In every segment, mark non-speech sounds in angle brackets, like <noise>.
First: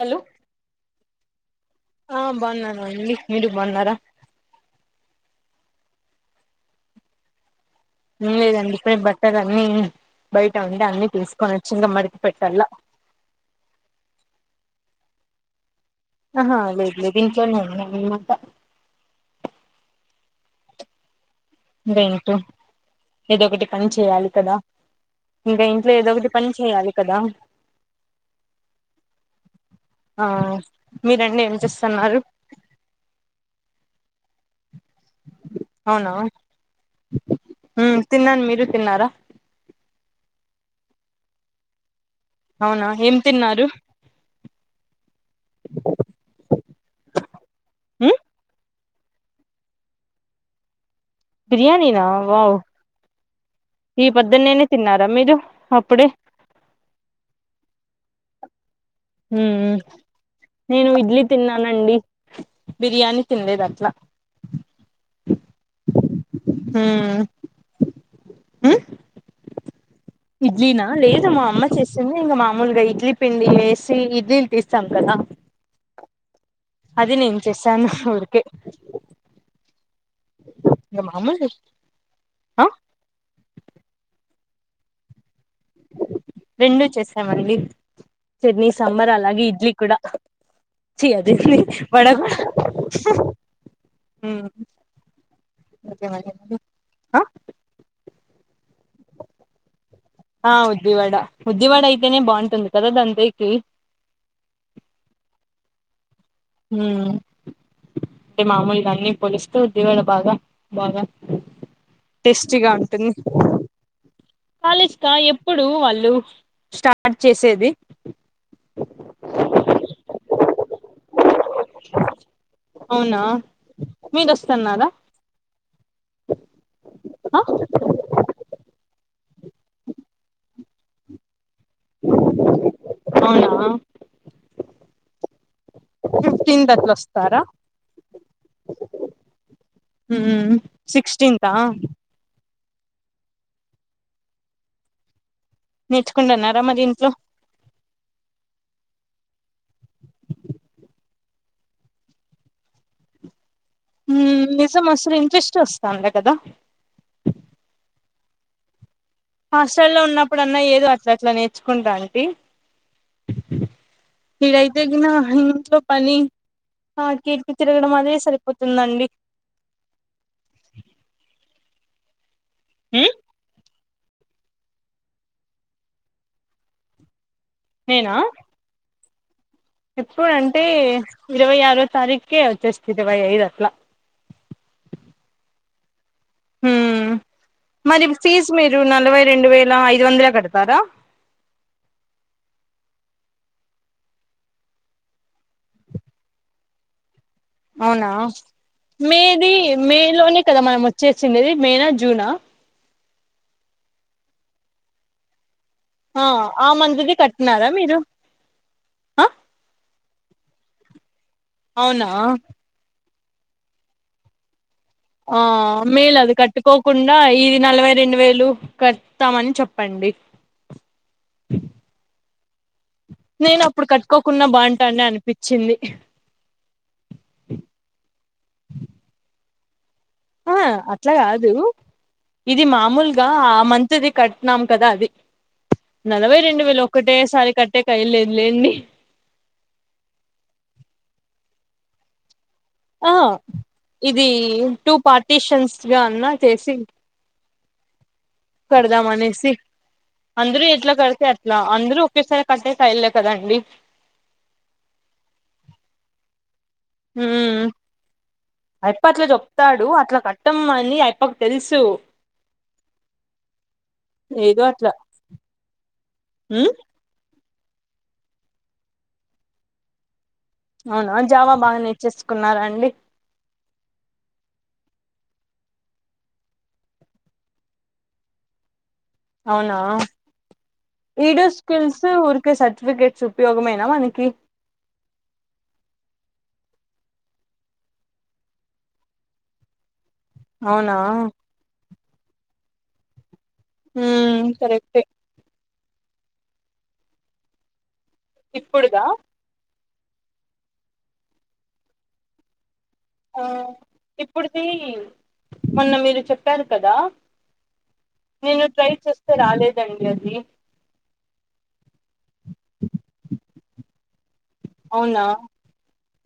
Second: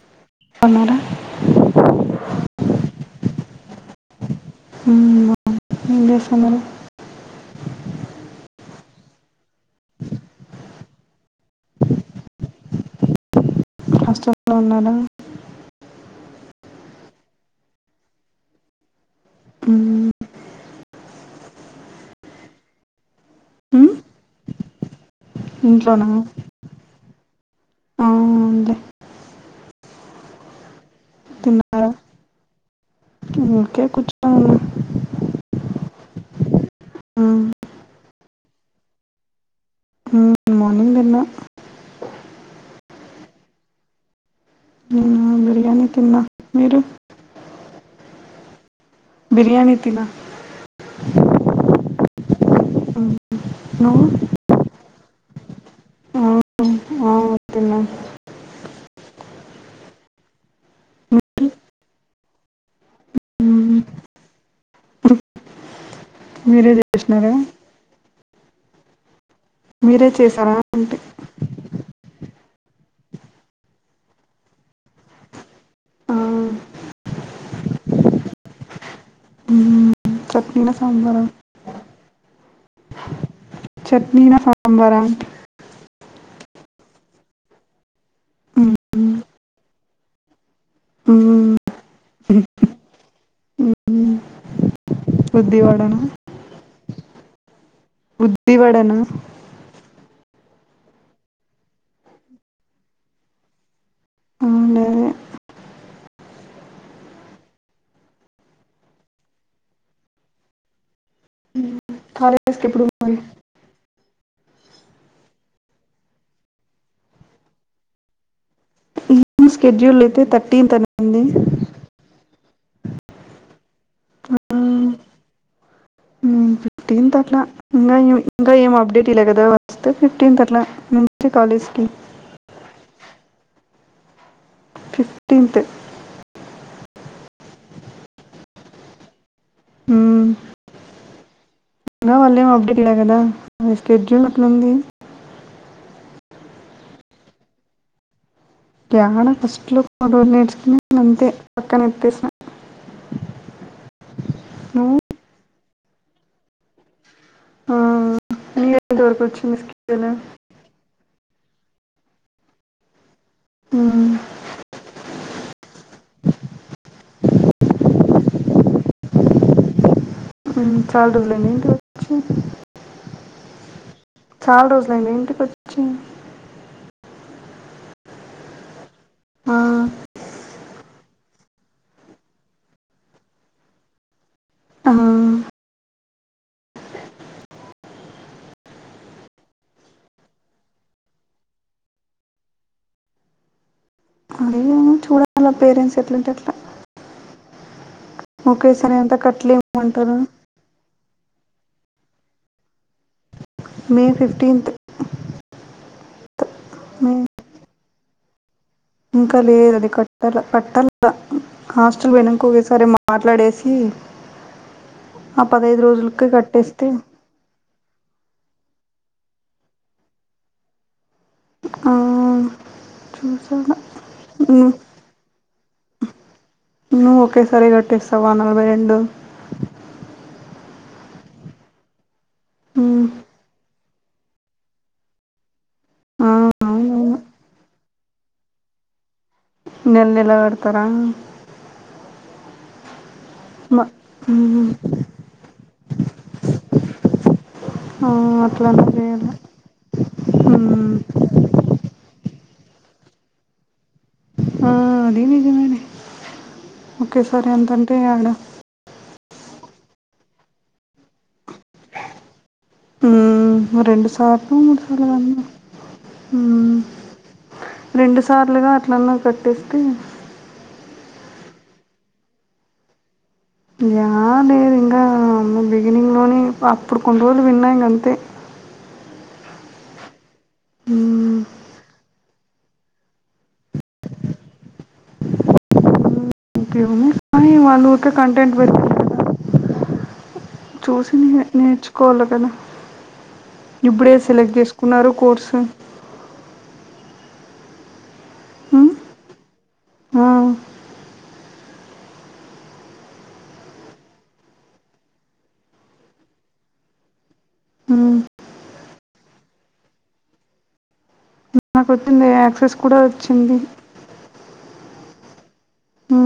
Hello బాన్నార ఆ బావున్న అండి మీరు బాన్నార హ్మ్ ఏం చేస్తున్నారు ఏం లేదండి ఇప్పుడే బట్టలు అన్ని బయట ఉండి అన్ని తీసుకొని వచ్చి ఇంగ మడత పెట్టాల హాస్టల్లో ఉన్నాడ ఆహా లేదు లేదు దింట్లోనే ఉద్మాట మ్మ్. ఇగ ఇంట్లో ఏదో ఒకటి పని మ్మ్? చేయాలి కదా ఇంకా ఇంట్లో ఇంట్లోనా ఏదో ఒకటి పని చేయాలి కదా ఆ అంతే ఆ మీరండి ఏం చేస్తున్నారు ఊర్కే కూర్చున్నండి అవునా మ్మ్. మ్ తిన్నాను మీరు తిన్నారా మ్మ్. మార్నింగ్ తిన్నా అవునా ఏం తిన్నారు నేనా బి మ్ తిన్న మీరు ఉమ్ బిర్యానీ తిన్న బిర్యానీనా వావ్ మ్మ్. నువ్వు ఈ పద్దునేనే తిన్నారా మీరు అప్పుడే ఆ, ఆ, తిన్నా హ్మ్ నేను ఇడ్లీ మీరు తిన్నానండి బిర్యానీ తిన్లేదు అట్లా ప్ర హూ హు మీరే చేశారా ఇడ్లీనా అంటే లేదు మా అమ్మ చేస్ సింది ఇంకా మామూలుగా ఇడ్లీ పిండి వేసి ఇడ్లీలు తీస్తాం కదా ఆ అది నేను చేసాను ఊరికే చట్నీ నా ఇంకా సాంబార మామూలు ఆ చట్నీిన సాంబార రెండూ చేసామండి చట్నీ మ్మ్. సాంబార్ అలాగే ఇడ్లీ కూడా చి మ్మ్. అదేంది వడ కూడా హు ఉద్ధివాడనా ఉద్ధివాడనా ఆ ఉద్దివాడ ఉద్దివాడ అయితేనే బాంటుంది కదా దాంతోకి అవునదే ఊ అంటే మామూలుగా అన్ని పోలుస్తూ దివాడ బాగా బాగా కాలేజ్కి టేస్టీగా ఎప్పుడు ఉంటుంది మరి కాలేజ్ క ఎప్పుడు వాళ్ళు స్టార్ట్ చేసేది స్కెడ్యూల్లయితే థర్టీన్త్ అని అండి అవునా మీరోస్తన్నారా హ్మ్ ఫిఫ్టీన్ తట్లా ఇంకా ఏమి ఇంకా ఏం అప్డేట్ ఇలే కదా వస్తే ఫిఫ్టీన్త్ అట్లా నుంచి కాలేజ్ కి అవునా ఫిఫ్టీన్త్ ఫిఫ్టీన్త అట్లోస్తారా హూ సిక్స్టీీన్తా ఆ ఇంగ వాళ్లేం అప్డేట్ ఇయలే కదా స్కెడ్యూల్ అట్లాంది నేర్చుకుంటున్నారా మరి ఇంట్లో యాడ ఫస్ట్ లో ఒకరోజు నేర్చుకున్నానంతే పక్కనేట్టేసిన హూ నిజం నువ్వు అసలు ఇంట్రెస్ట్ వస్తాలే కదా <unintelligible> దొరకచ్ హాస్టల్ల్లో ఉన్నప్పుడన్నా ఏదు అట్లా అట్లా నేర్చుకుంటామ్టి ఈడైతే గిన ఇంట్లో పని <unintelligible> తిరగడం అదే సరిపోతుందండి హూ చాల్ రోజులైన్దెంటి వచ్చి చాల్ రోజ్ లైంద ఇంటికొ నేనా ఆ, ఎప్పుడంటే ఇరవై ఆరో తారీఖే వచ్చేస్తు ఇరవై ఐదు అట్లా ఆహా ఉ మరి ఫీజ్ మీరు నలభై రెండు వేల ఐదు వందలే కడతారా హు చూడాలా పేరెంట్స్ ఎట్లాంటే అట్లా అవునా ఒకేసారి అంతా మేది మే కట్టలేమంటారు లోనే కదా మనం వచ్చేసిండది మేనా జూనా మే ఫిఫ్టీన్త్ ఆ ఆ మంత్ మే ది కట్నారా మీరు ఆ ఇంకా లేదది కట్టల కట్టల అవునా హాస్టల్ వెనకోగసరే మాట్లాడేసి ఆ పదహైదు రోజులకి మేలది కట్టేస్తే కట్టుకోకుండా ఇది నలభై రెండు వేలు లు కడతామని చెప్పండి. ఆ నేను చూసాను అప్పుడు కట్టుకోకున్నా ను- బాగుంటాండ అనిపిచ్చింది. నువ్వు ఒకేసారి కట్టేస్తావా నలభై రెండు ఆ అట్లా కాదు ఇది ఉమ్, మామూలుగా ఆ మన్ తది కట్నాం కదా అది. ఆ, నలభై రెండు వేలు అవునవును ఒకటే సారి కట్ టేకి అయ్యేల్లేదు లేండి. నెల్ నెల కడతార ఆ మ- ఇది ఉమ్, టూ పార్టీషన్స్ గా అన్నా చేసి ఆ అట్లానే చేయాలి కడదామనేసి, అందరూ ఎట్ల ఉమ్, కడతే అట్ ఇట్లా అందరు ఒకేసారి కట్టేకి అయ్యెళ్ళ కదండీ ఆ అది నిజమేలే ఒకేసారి మ్మ్ అంత అంటే యాడ అయప్ప అట్ల చెప్తాడు. అట్ల కట్టం అని అయప్పకు తెలుసు. మ్మ్ రెండు సార్లో ఏదో మూడు అట్లా సార్లో కట్టిన మ్మ్ మ్ రెండు సార్లుగా అట్లన్నా కట్టేస్తే అవునా జావా బాగా నేర్చేసుకున్నారా అండి యాడ లేదు ఇంగా బిగినింగ్ లోనే, అప్పుడు కొన్ని రోజులు విన్నా ఇంగ అంతే అవునా ఈడ మ్మ్, స్కిల్స్ వుర్ కే సర్టిఫికేట్స్ ఉపయోగమేనా మనకి ఇంకేమున్నాయి కానీ వాళ్ళు ఊరికే కంటెంట్ పెట్టరు కదా అవునా చూసిందే నేర్చుకోవాల కదా, ఇప్పుడే మ్మ్ సెలెక్ట్ కరెక్టే చేసుకున్నారు కోర్సు. మ్మ్, ఇప్పుడుదా ఆ ఆ ఇప్పుడుది, మొన్న మీరు చెప్పారు కదా! మ్మ్. నేను ట్రై చేస్తే రాలేదండి అది. నాకు వచ్చింది యాక్సెస్ కూడా వచ్చింది. అవునా ఆ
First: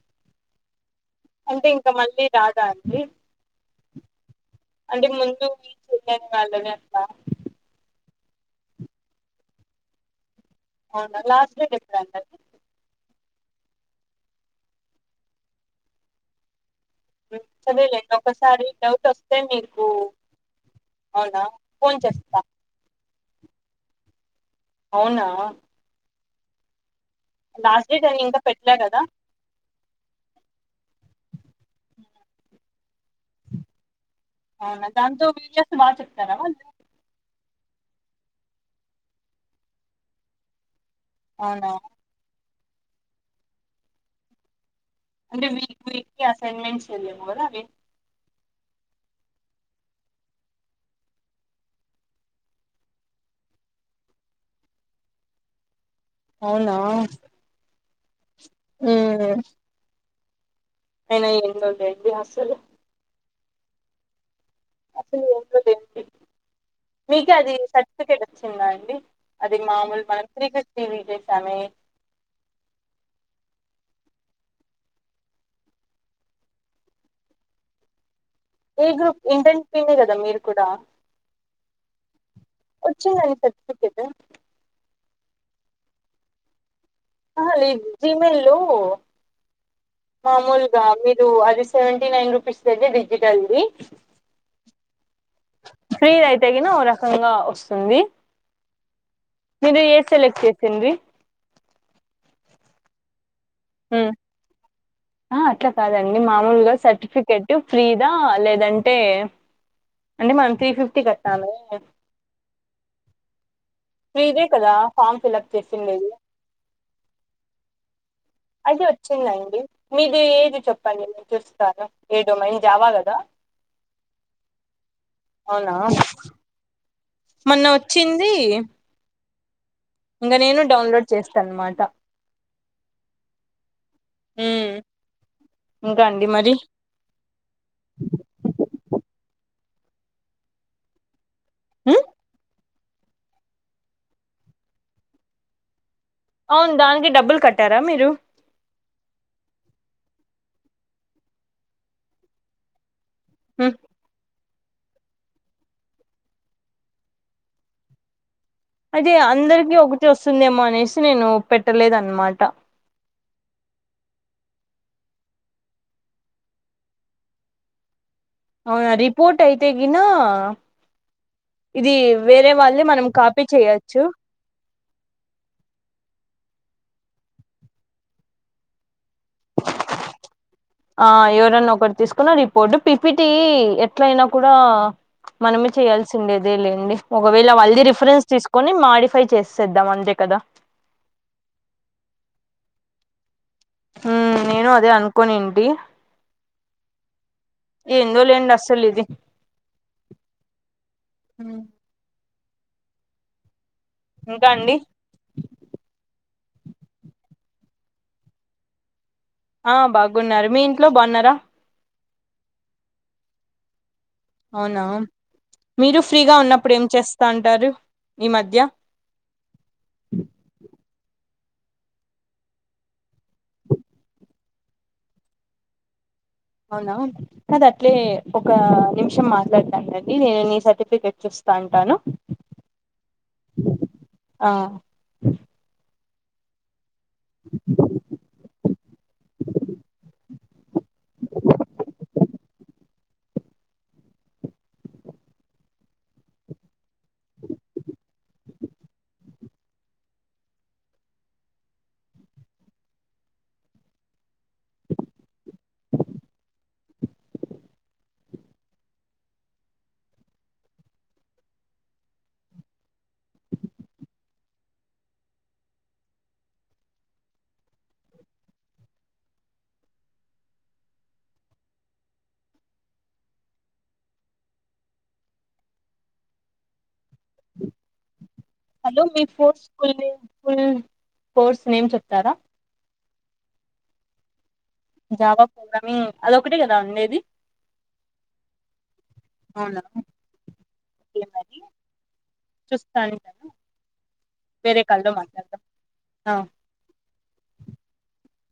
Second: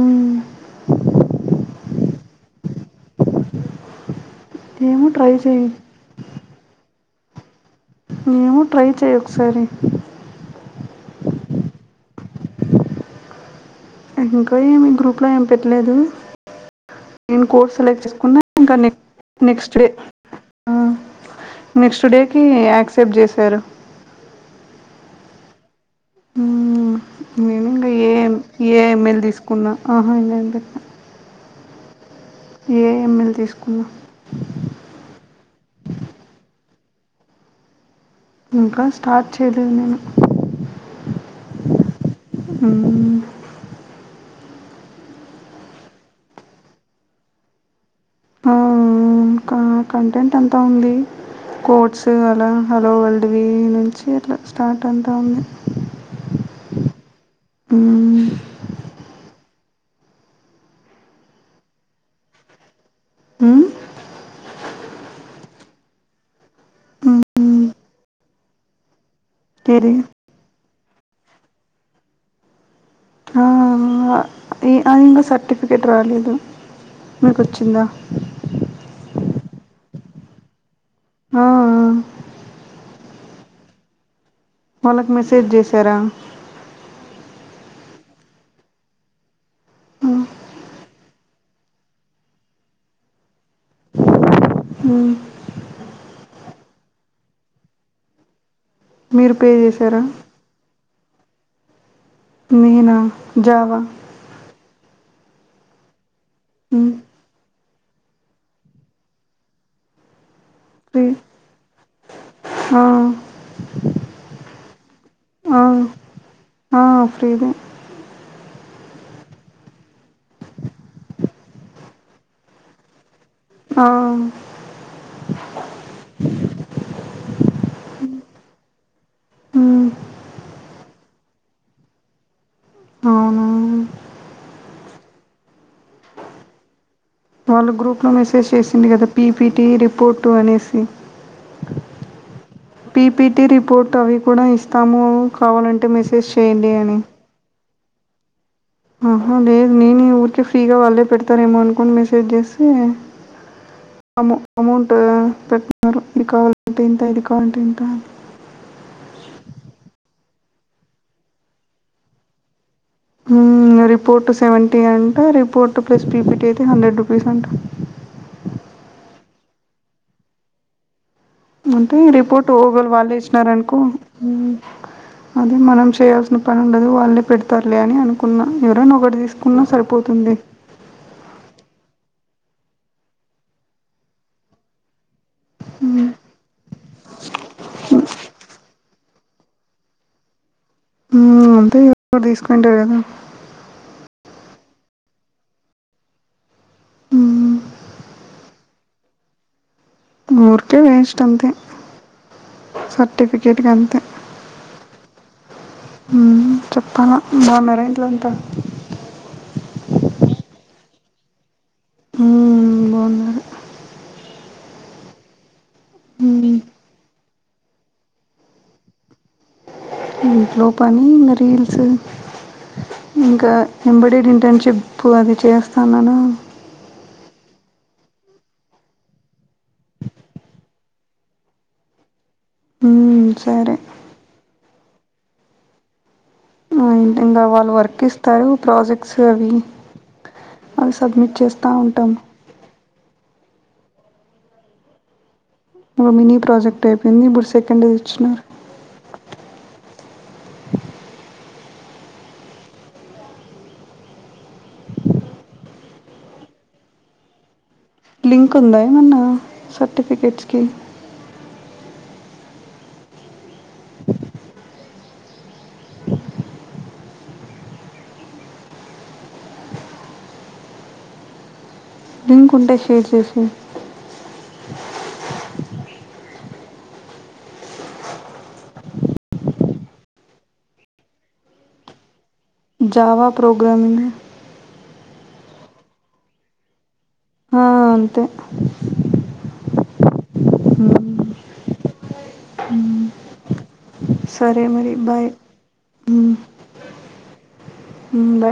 అంటే ఇంక మళ్ళీ రాద అండి? ఏమో అంటే ట్రై ముందు చేయి మీకుందని వాళ్ళని అట్లా ఏమో ట్రై చెయ్ ఒకసారి. అవునా లాస్ట్ డేట్ ఎప్పుడంట అది ఇంకా ఏమి గ్రూప్లో ఏమ్ పెట్లేదు. నేను కోర్స్ సెలెక్ట్ చదివలేండి చేసుకున్నా ఒకసారి ఇంకా నెక్ డౌట్ వస్తే నెక్స్ట్ మీకు డే. ఆ అవునా ఫోన్ నెక్స్ట్ చేస్తా డేకి యాక్సెప్ట్ చేశారు. అవునా మేము ఇంగా లాస్ట్ డేట్ అని ఏం ఇంకా పెట్టలే కదా ఏఐఎమ్ఎల్ తీసుకున్నా ఆహా లేదు. ఎఐఎంఎల్ తీసుకున్న. అవునా దాంతో వీరియస్ బాగ చెప్తారా వాళ్ళు ఇంకా స్టార్ట్ చేయలేదు నేను అవునా మ్మ్ అంటే వీక్ వీక్ కి అసైన్మెంట్స్ ఇయల్లేమో కదా అవి ఆ ఇంకా కంటెంట్ అంతా ఉంది. కోడ్స్ అలా హలో వల్డ్ వి నుంచి అట్లా స్టార్ట్ అంటా ఉంది అవునా హుమ్ హుమ్ అయిన ఎందుంటేవి అసలు ఉమ్ <inaudible> మీకే అది మ్మ్. సర్టిఫికేట్ వచ్చిందా అండి అది ఏది మామూల్ మంత్రి వి రివెల్ జేసమే ఆహ్ అ ఇంకా సర్టిఫికెట్ రాలేదు మీకోచ్చిందా ఏ గ్రూప్ ఇంటన్ టీమే కదా మీరు కూడా ఆహ్ అహ్ వచ్చిందండి సర్టిఫికేట్ వాళ్ళకు మెసేజ్ చేసారా ఆహా లేదు జిమెయిల్లో మామూలుగా మీరు అది సెవెంటీ నైన్ రూపీస్ అయితే డిజిటల్ది ఫ్రీ అయితే కిన ఒకఓ రకంగా వస్తుంది పే మీరు ఏ చేశారా సెలెక్ట్ చేసింది నేనా జవా ఆహ్ అట్లా కాదండి మామూలుగా సర్టిఫికెట్ ఫ్రీదా లేదంటే అంటే మనం త్రీ ఫిఫ్టీ కట్టాలె హఆహ్ ఫ్రీదే కదా ఫామ్ ఫిల్ప్ ఆ చేసిన్ లేదు ఆ ఫ్రీదే ఐతే వచ్చిందండి మీది ఏది చెప్పండి నేను చూస్తాను ఏ డొమైన్ జావా కదా ఆహ్ అవునా మొన్న వచ్చింది ఉమ్, ఇంకా నేను డౌన్లోడ్ చేస్తాను అనమాట ఆహ్ ఉమ్ ఇంకా అండి మరి మొన్న గ్రూప్లోలో మెసేజ్ చేసింది కదా పీపీటి రిపోర్టు అనేసి ఉమ్ పీపీటి రిపోర్ట్ అవి కూడా ఇస్తాము కావాలంటే మెసేజ్ అవును చేయండి అని దానికి డబ్బులు కట్టారా మీరు ఆహా లేదు నేను ఊరికే ఫ్రీగా వాళ్ళే పెడతారేమో అనుకుని మెసేజ్ చేస్తే హమ్ అమ్మో అమౌంట్ పెట్టిన్నారు ఇది కావాలంటే ఇంత ఇది కావాలంటే ఇంత అదతే అందరికిీ ఒకటి వస్తుందేమో అనేసి నేను పెట్టలేదు అనమాట రిపోర్టు సెవెంటీ అంట రిపోర్ట్ ప్లస్ పీపీటీ అయితే హండ్రెడ్ రూపీస్ అంట అవునా రిపోర్ట్ అయితే గిన ఇది అంటే రిపోర్ట్ వేరే వాళ్ళే గూగుల్ మనం వాళ్ళు కాపీ ఇచ్చినారనుకో చేయొచ్చు అదే మనం చేయాల్సిన పని ఉండదు వాళ్ళే పెడతారులే అని అనుకున్నా ఎవరైనా ఒకటి తీసుకున్నా సరిపోతుంది ఆ ఎవరన్నా ఒకటి తీసుకున్న రిపోర్ట్ పిపిటీ ఎట్లయినా కూడా మనమే చేయాల్సి ఉండేదే లేండి ఒకవేళ వళ్దిీ రిఫరెన్స్ తీసుకొని మాడిఫై చేసేద్దాం అంతే కదా ఉ అంతే గా తీసుకుంటరు కదా హ నేను అదే అనుకొనింటి ఉ ఏందో లేండి అస్సలు ఇది ఊరికే వేస్ట్ అంతే సర్టిఫికేట్కి అంతే ఇంక అండి ఉమ్ చెప్పాల బాన్నర ఇంట్లో అంత? ఆ బాగున్నారు, మీ ఇంట్లో బాన్నారా? ఉమ్ బాన్న అవునా, మీరు ఫ్రీగా మ్మ్ ఉన్నప్పుడు ఏం చేస్తాంటరు ఈ మధ్య? ఇంట్లో పని ఇంగ రీల్స్ ఇంకా ఎంబడేడ్ ఇంటర్న్షిప్ అది చేస్తానన అవునా అద అట్లే ఒక నిమిషం మాట్లాడతాడండి నేను నీ సర్టిఫికెట్ చూస్తా ఉంటాను. ఉమ్ సరే ఆ ఆ, ఇంకా వాళ్ళు వర్క్ ఇస్తారు ప్రాజెక్ట్స్ అవి అవి సబ్మిట్ చేస్తా ఉంటాం. ఒక మినీ ప్రాజెక్ట్ అయిపోయింది, ఇప్పుడు సెకండ్ ది ఇచ్చినారు. లింక్ ఉందా ఏమన్న సర్టిఫికెట్స్ కి? లింక్ ఉంటే షేర్ చెసే హలో మీ course full name full course name చెప్తారా జావ ప్రోగ్రామింగ్ జావా ప్రోగ్రామింగ్ అదొకటే కదా ఉండేది ఆ అంతే అవునా మ్మ్ ఏ మరి చూస్తాను సరే వేరే కల్లో మాట్లాడదాం ఆ ఉ బా